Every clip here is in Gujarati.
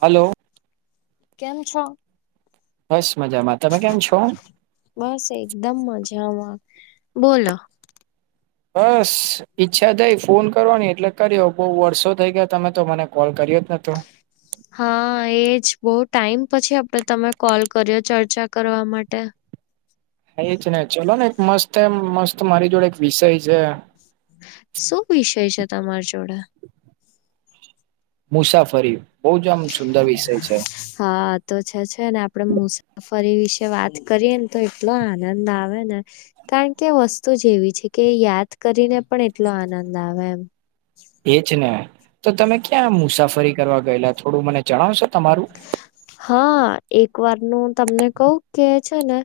હલો કેમ છો બસ મજામાં તમે કેમ છો બસ એકદમ મજામાં બોલો બસ ઈચ્છા થઈ ફોન કરવાની એટલે કર્યો બહુ વર્ષો થઈ ગયા તમે તો મને કોલ કર્યો જ નતો હા એજ બહુ ટાઈમ પછી આપડે તમે કોલ કર્યો ચર્ચા કરવા માટે એ જ ને ચલો ને એક મસ્ત એમ મસ્ત મારી જોડે એક વિષય છે. શું વિષય છે તમાર જોડે મુસાફરી બહુ જ આમ સુંદર વિષય છે. હા તો છે છે ને આપડે મુસાફરી વિશે વાત કરીએ ને તો એટલો આનંદ આવે ને કારણ કે વસ્તુ જેવી છે કે યાદ કરીને પણ એટલો આનંદ આવે એમ. એ જ ને, તો તમે ક્યાં મુસાફરી કરવા ગયેલા થોડું મને જણાવશો તમારું? હા એક વારનું તમને કવ કે છે, ને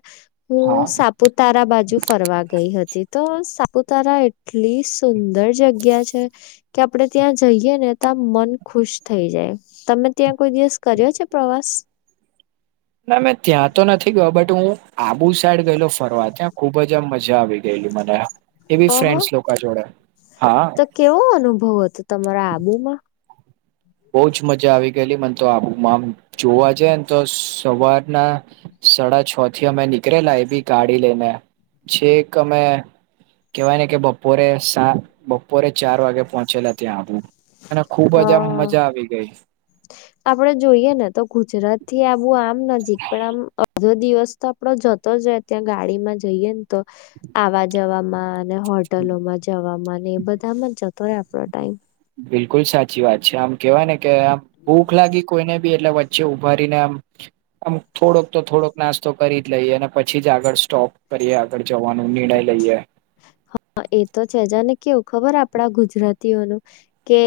હું હા સાપ સાપુતારા બાજુ ફરવા ગઈ હતી તો સાપુતારા એટલી સુંદર જગ્યા છે. કે આપડણે ત્યાં જઈય ને ત્યાં મન ખુશ થઈ જાય, તમે ત્યાં કોઈ દિવસ કર્યો છે પ્રવાસ? ના મેં ત્યાં તો નથી ગયો બટ હું આબુ સાઈડ ગયેલો ફરવા ત્યાં ખુબ જ આમ મજા આવી. મને એવી ઓહો ફ્રેન્ડ લોકો જોડે, હા. તો કેવો અનુભવ હતો તમારા આબુમાં? બહ જ મજા આવી ગયેલી મને તો આમ જોવા જ ને તો સવારના સાડા છ થી અમે નીકળેલા એ બી ગાડી લઈને છે, એક અમે કહેવાય ને કે બપોરે સા બપોરે ચાર વાગે પહોંચેલા ત્યાં આવું. હા, આપડે જોઈએ ને તો ગુજરાત થી આવું આમ નજીક પણ આમ બધો દિવસ તો આપડો જતો જાય ત્યાં ગાડી માં જઈએ ને તો, આવવા જવામાં. હોટલોમાં જવાવામાં એ બધા માં જતો રહેે આપો ટાઈમ. બિલકુલ સાચી વાત છે, આમ કેવાય ને કે આમ કેવાય ને કે ભૂખ લાગી કોઈને બી એટલે વચ્ચે ઉભારીને આમ આમ થોડોક તો થોડોક નાસ્તો કરી જ લઈએ અને પછી જ આગળ સ્ટોપ કરીએ. જવાનો નિર્ણય લઈએ. એ તો છેજને કેવું ખબર આપડા ગુજરાતીઓનું. કે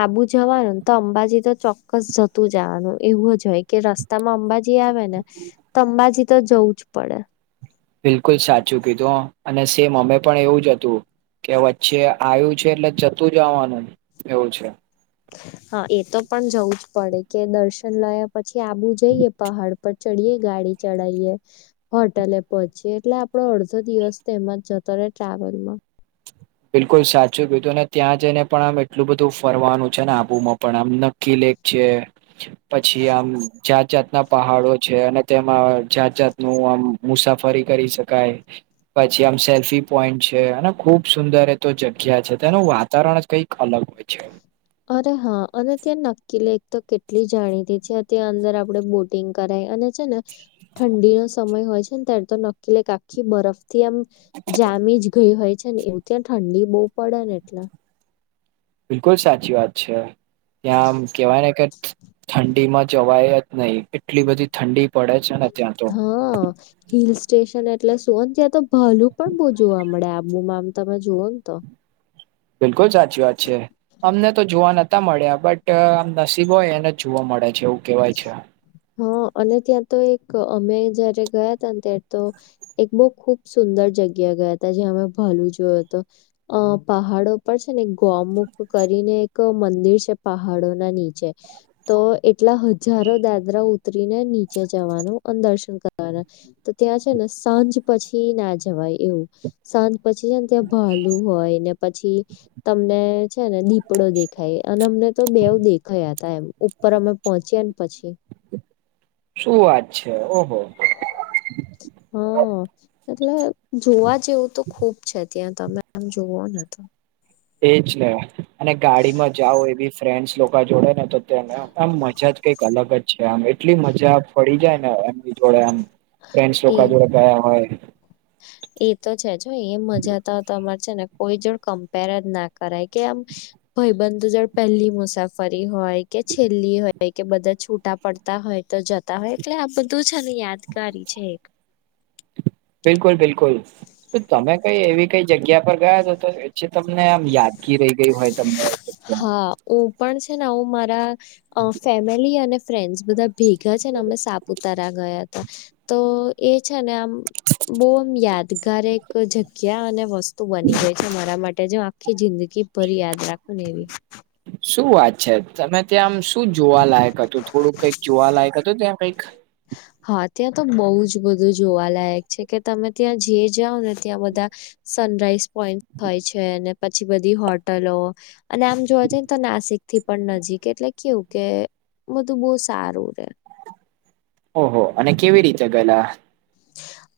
આબુ જવાનું ને તો અંબાજી તો ચોક્કસ જતું જવાનું એવું જ હોય કે રસ્ તમાં અંબાજી આવે ને, તો અંબાજી તો જવું જ પડે. બિલકુલ સાચું કીધું અને સેમ અમે પણ એવું જ હતું. કે વચ્ચે આવ્યું છે એટલે જતું જવાનું એવું છે. હા એ તો પણ જવું જ પડે કે દર્શન લયા પછી આવુ જઈએ પહાડપટ. ચડીએ ગાડી ચઢીએ. હોટેલે પહોચી એટલે આપડો અડધો દિવસ તેમાંજ જતો રહેે ટ્રાવેલમાં. બિલકુલ સાચું કીધું ને ત્યાં જઈને પણ આમ એટલું બધું ફરવાનું છે ને આબુમાં પણ આમ નક્કી લે પ છે. પછી આમ જાત જાત ના પહાડો છે અને તેમાં જાત જાતનું આમ મુસાફરી કરી શકાય પછી, આમ સેલ્ફી પોઈન્ટ છે, અને ખુબ સુંદર એ તો જગ્યા છે તેનું વાતાવરણ કઈક અલગ હોય છે. અરે હા અને ત્યાં નકીલી એક તો કેટલી જાણીતી છે તં અંદર આપડણે બ કર અને છે, ને ઠંડીનો સમય હોય છે ને ત્યારે તો ન આખી બરફ થી આમ, જામી જ ગઈ હોય છે ને એવું ત્યાં ઠંડી બહુ પડે ને એટલે. બિલકુલ સાચી વાત છે, ત્યાંમ કેવાય ને કે ઠંડીમાં જવાય જ નહી એટલી બધી ઠંડી પડે છે. ને ત્યાં તો હા, હિલ સ્ટેશન એટલે સુંન ત્યાં તો ભલું પણ બહ જોવા મળે. મું મામ તમે જઝુઓન તો. બિલકુલ સાચી વાત છે, અમને તો જોવા નથી. તા મળ્યા બટ આમ નસીબો હોય એને જ જોવા મળે છે એવું કેવાય છે. હા અને ત્યાં તો એક અમે જયારે ગયા ત ને ત્યારે તો એક બહ ખુબ સુંદર જગ્યા ગયા હતા જ્યાં અમે ભલ જોયો તો, અ પહાડો પણ છે ને એક ગોમુખ કરીને એક મંદિર છે પહાડો ના નીચે તો એટલા હજ હજારો દાદરા ઉતરીને નીચે જવાનું અને દર્શન કરવાના. તો ત્યાં છે ને સાંજ પછી ના જવાય એવું સાંજ પછી છેને ત્યાં ભાલુ હોય ને પછી તમને છે ને દીપડો દેખાય અને અમને તો બેવ દેખાયા હતા એમ ઉપર અમે પહોંચ્યા ને પછી. શું વાત છે ઓહો. હ એટલે જોવા જેવું તો ખુબ છે ત્યાં તમે આમ જોવો ને. એ જ ને અને ગાડી માં જાઓ એ બી ફ્રેન્ડસ લોકો લોકા જોડે ને તોને આમ મજા જ કઈક અલગ જ છે. આમ એટલી મજા પડી જાય એમ ભી જોડે એમ ફ્રેંસ એ લોકા જોડે ગયા હોય. એ તો છે જો એ મજા તો તો તમારે છે ને કોઈ જોડ કમ્પેરજ ના કરાય કે આમ ભઈબંધ જોડે પહેલી મુસાફરી હોય કે છેલ્લી હોય કે બધા છૂટા પડતા હોય તો જતા હોય એટલે આ બધું છે ને યાદગારી છે. બિલકુલ-બિલકુલ તમે કઈ એવી કઈ જગ્યા પર ગયા તો-તો જે તમને આમ યાદગી રહી ગઇ હોય તમને જગ્યા. ઓ પણ છે ને ઓ મારા અ ફેમિલી અને ફ્રેન્ડસ બધા ભેગા છે ને અમે સાપુતારા ગયા હતા. તો એ છે ને આમ બો આમ યાદગાર એક જગ્યા અને વસ્તુ તું બની ગય છે મારા માટે જે આખી જિંદગી ભરી યાદ રાખું ને એવી. શું વાત છે તમે ત્યાં આમ શું જોવાલાયક હતું થોડું કઈક જોવાલાયક હતું ત્યાં. કંઈક. હા ત્યાં તો બહુ જ બધું જોવાલાયક છે કે તમે ત્યાં જે જાઓ ને ત્યાં બધા સનરાઈઝ પોઈન્ટ હોય છે અને પછી બધી હોટલો અને આમ જોવા જઈએને તો નાસિક થી પણ નજીક એટલે કેવું કે બધું બહું સારું રે. ઓહો અને કેવી રીતે ગયેલા.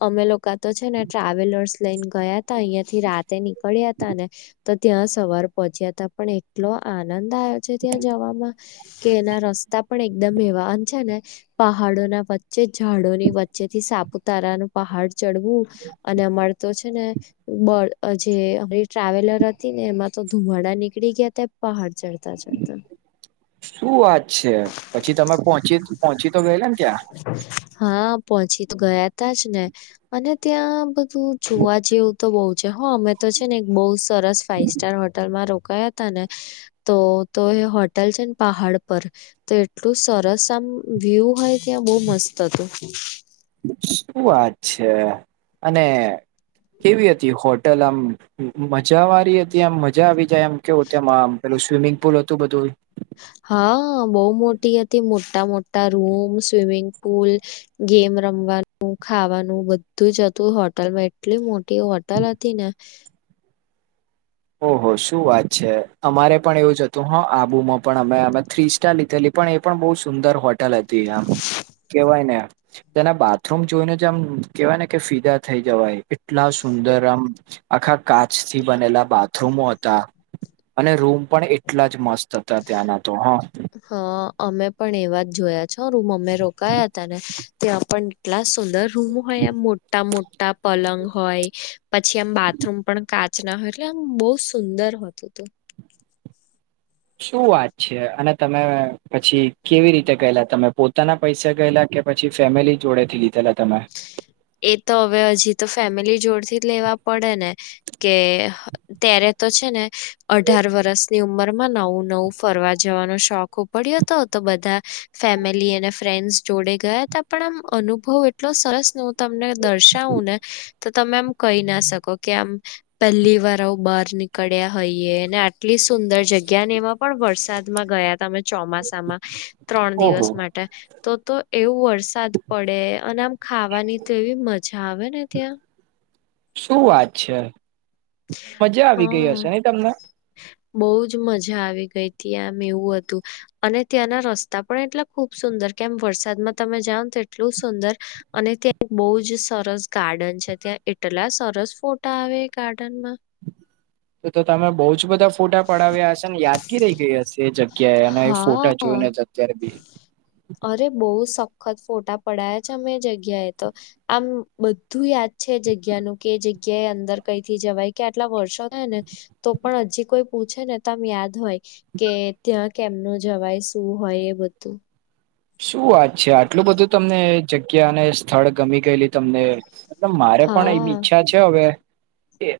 અમે લોકા તો છે ને ટ્રાવેલર્સ લઈને ગયા તા અહિયાં થી રાતે નીકળ્યા હતા ને તો ત્યાં સવાર પહોંચ્યાતા પણ એટ એટલો આનંદ આયો છે ત્યાં જવામાં કે એના રસ્તા પણ એકદમ એવા આમ છે ને પહાડો ના વચ્ચે ઝાડોની વચ્ચે થી સાપ ઉતારા નું પહાડ ચડવું અને અમારે તો છે ને બળ અ જે અમારી ટ્રાવેલર હતી ને એમાં તો ધુમાડા નીકળી ગયતા પહાડ ચઢતા-ચઢતા. શું વાત છે પછી તમે પોહચી પોહચી તો ગયેલા ને ત્યાં. હા પહોંચી તો ગયા તા જ ને. અને ત્યાં બધું જોવા જેવું તો બહુ છે હ અમે તો છે ને બહુ સરસ ફાઈવ સ્ટાર હોટલમાં રોકાયા હતા ને તો તો એ હોટેલ છે ને પહાડ પર. તો એટલું સરસ આમ વ્યુ હોય ત્યાં બહુ મસ્ત હતું. શું વાત છે અને કેવી હતી હોટલ આમ મજાવારી હતી આમ મજા આવી જાય એમ કેવું તેમાં પેલું સ્વિમિંગ પુલ હતું બધું. હા બઉ મોટી હતી મોટા-મોટા રૂમ સ્વિમિંગ પુલ ગેમ રમવાનું ખાવાનું બધું જ હતું હોટલમાં એટલી મોટી હોટલ હતી ને. ઓહો શું વાત છે અમારે પણ એવું જ હત તું હો આબુમાં પણ અમે અમે થ્રી સ્ટાર લીધેલી પણ એ પણ બઉ સુંદર હોટલ હતી આમ કેવાય ને તેના બાથરૂમ જોઈને જ આમ કેવાય ને કે ફીદા થઈ જવાય એટલા સુંદર આમ આખા કાચથી બનેલા બાગ થ્રુમો હતા અને રૂમ પણ એટલા જ મસ્ત હતા ત્યાંના તો હ હ અમે પણ એવા જોયા છો રૂમો અમે રોકાયા હતા ને ત્યાં પણ એટલા સુંદર રૂમ હોય એમ મોટા મોટા પલંગ હોય પછી આમ બાથરૂમ પણ કાચ ના હોય એટલે આમ બહુ સુંદર હતું તે શું વાત છે અને તમે પછી કેવી રીતે ગયેલા તમે પોતાના પૈસા ગયેલા કે પછી ફેમિલી જોડેથી લીધેલા તમેં એ તો હવે હજી તો ફેમિલી જોડથી લેવા પડે ને કે ત્યારે તો છે ને, અઢાર વરસની ઉંમરમાં નવું નવું ફરવા જવાનો શોક [unintelligible] પડ્યો તો, તો બધા ફેમિલી અને ફ્રેન્ડસ જોડે ગયા, તો પણ આમ અનુભવ એ ટલો સરસ, ને હું તમને દર્શાવું ને, તો તમે આમ કહી ના શકો કે આમ પહેલી વાર આવું બહાર નીકળ્યા હોઈએ, આટલી સુંદર જગ્યા ને એમાં પણ વરસાદમાં ગયા, તા અમે ચોમાસામાં ત્રણ દિવસ ઓહો! માટે, તો તો એવું વરસાદ પડે અને આમ ખાવાની તો એવી મજા આવે ને ત્યાં શું વાત છે, મજા આવી ગઈ હા હશે ને તમને બહુ જ મજા આવી ગઈ તી આમ એવું હતું. અને ત્યાંના રસ્તા પણ એટલા ખૂબ સુંદર, કેમ વરસાદમાં તમે જાવ ને તો એટલુ સુંદર. અને ત્યાં એક બહુ જ સરસ ગાર્ડન છે, ત્યાં એટલા સરસ ફોટા આવે ગાર્ડનમાં તો તો તમે બહુ જ બધ ધા ફોટા પડાવ્યા હશે ને, યાદ [unintelligible] રહી ગઈ હશે એ જગ્યા અને એ ફોટા હા જોઈને અત્યારે બી અરે, બહુ સખત ફોટા પડાયા છે અમે એ જગ્યાએ તો આમ બધું યાદ છે એ જગ્યાનું કે એ જગ્યાએ અંદર કઈથી જવાય, કે આટલા વર્ષો હે ને. તો પણ હજી કોઈ પૂછે ને, તો આમ યાદ હોય કે ત્યાં [unintelligible] કેમનું જવાય, શું હોય, એ બધું. શું વાત છે, આટલું બધું તમને જગ્યા અને સ્થળ ગમી ગયેલી તમને અમ મારે પણ એવી હા ઈચ્છા છે હવે કે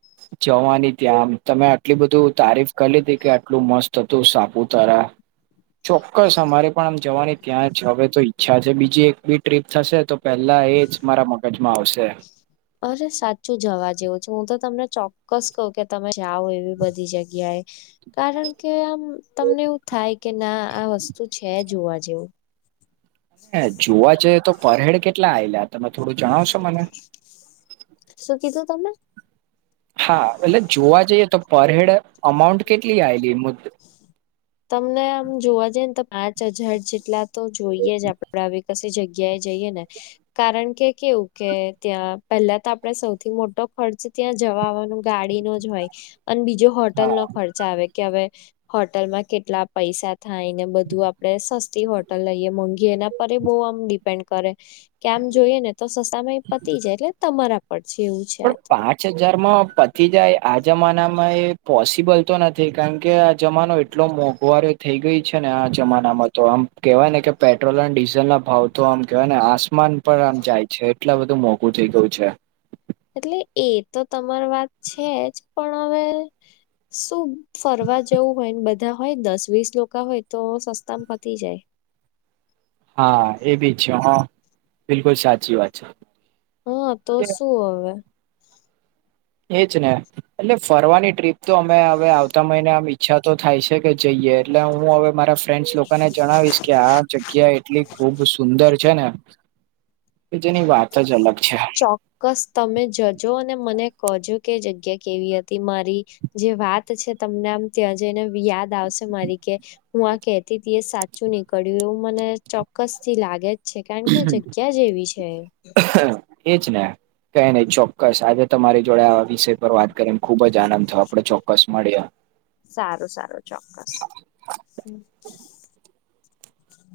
જવાની ત્યાં આમ તમે આ કે બધું તારીફ કલી તી કે આટલું મસ્ત હતું સાપુતારા, ચોક્કસ અમારે પણ આમ જવાની ત્યાજ હવે તો ઈચ્છા છે, બીજી એક બી ટ્રિપ થશે તો પહેલા એ જ મારા મગજમાં આવશે. અરે સાચું જવા જેવું છે, હું તો તમને ચોક્કસ કહું કે તમે જાઓ, એવી બધી જગ્યાએ કારણ કે આમ તમને એવું થાય કે ના, આ વસ્તુ છે જોવા જેઉં હા, જોવા જઈએ તો પરહેડ કેટલા આએલા તમે થોડું જણાવશ શું કીધું તમે? હા, એટલે જોવા જઈએ તો પર હેડ અમાઉન્ટ કેટલી આએલી [unintelligible] તમને આમ જોવા જઈએ ને તો પાંચ હજાર જેટલા તો જોઈએ જ, આપ [unintelligible] આવી કશી જગ્યાએ જઈએ ને કારણ કે કેવું કે ત્યાં પહેલા તો આપડે સૌથી મોટો ખર્ચ ત્યાં જવા આવવાનું ગાડીનો જ હોય અન બીજો હા હોટલનો ખર્ચ આવે, કે હવે હોટલમાં કેટલા પૈસા થાય ને બધું આપડે સસ્તી હોટલ લઈએ મોંઘી એના પરે બહુ આમ ડીપ ન કરે, આમ જોઈએ ને તો સસ્તા માંય પતી જાય, એટલે તમારા પર છે, એવું છે પણ આ તો પાંચ હજારમાં પતી જાય? આ જમાનામાં એ પોસિબલ તો નથી, કારણ કે આ જમાનો એટલો મોંઘો છે. મોઘવારી ઓ થઈ ગઈ છે ને, આ જમાનામાં તો આમ કહેવાય ને કે પેટ્રોલ અને ડીઝલના ભાવ તો આમ કહેવાય ને, આસમાન પર આમ જાય છે, એટલે આ બધું મોંઘું થઈ ગયું છે. એટલે એ તો તમાર વાત છે જ, પણ હવે શું ફરવા જેવું હોય ને બધા હોય, દસ-વીસ લોકો હોય, તો સસ્તામાં પતી જાય. હા, એ બી છે હો, બિલકુલ સાચી વાત છે. હા, તો શું હવે? એ જ ને, એટલે ફરવાની ટ્રિપ તો અમે હવે આવતા મહિને આમ ઈચ્છા તો થાય છે કે જઈએ, એટલે હું હવે મારા ફ્રેન્ડ્સ લોકોને જણાવીશ કે આ જગ્યા એ એટલી ખૂબ સુંદર છે ને, જેની વાત જ અલગ છે. ચોક્કસ, તમે જજો અને મને કહજો કે જગ્યા કેવી હતી, મારી જે વાત છે, તમને આમ ત્યાં જઈને બી યાદ આવશે મારી કે? હું આ કહેતી તી, એ સાચું નીકળ્યું, એવું મને ચોક્કસથી લાગે છે, કારણ કે, જગ્યા એવી છે. એ જ ને કંઈ નહીં ચોક્કસ, આજે તમારી જોડે આ વિષય પર વાત કરીને ખૂબ જ આનંદ થયો, આપણે ચોક્કસ મળીએ. સારું, સારું, ચોક્કસ.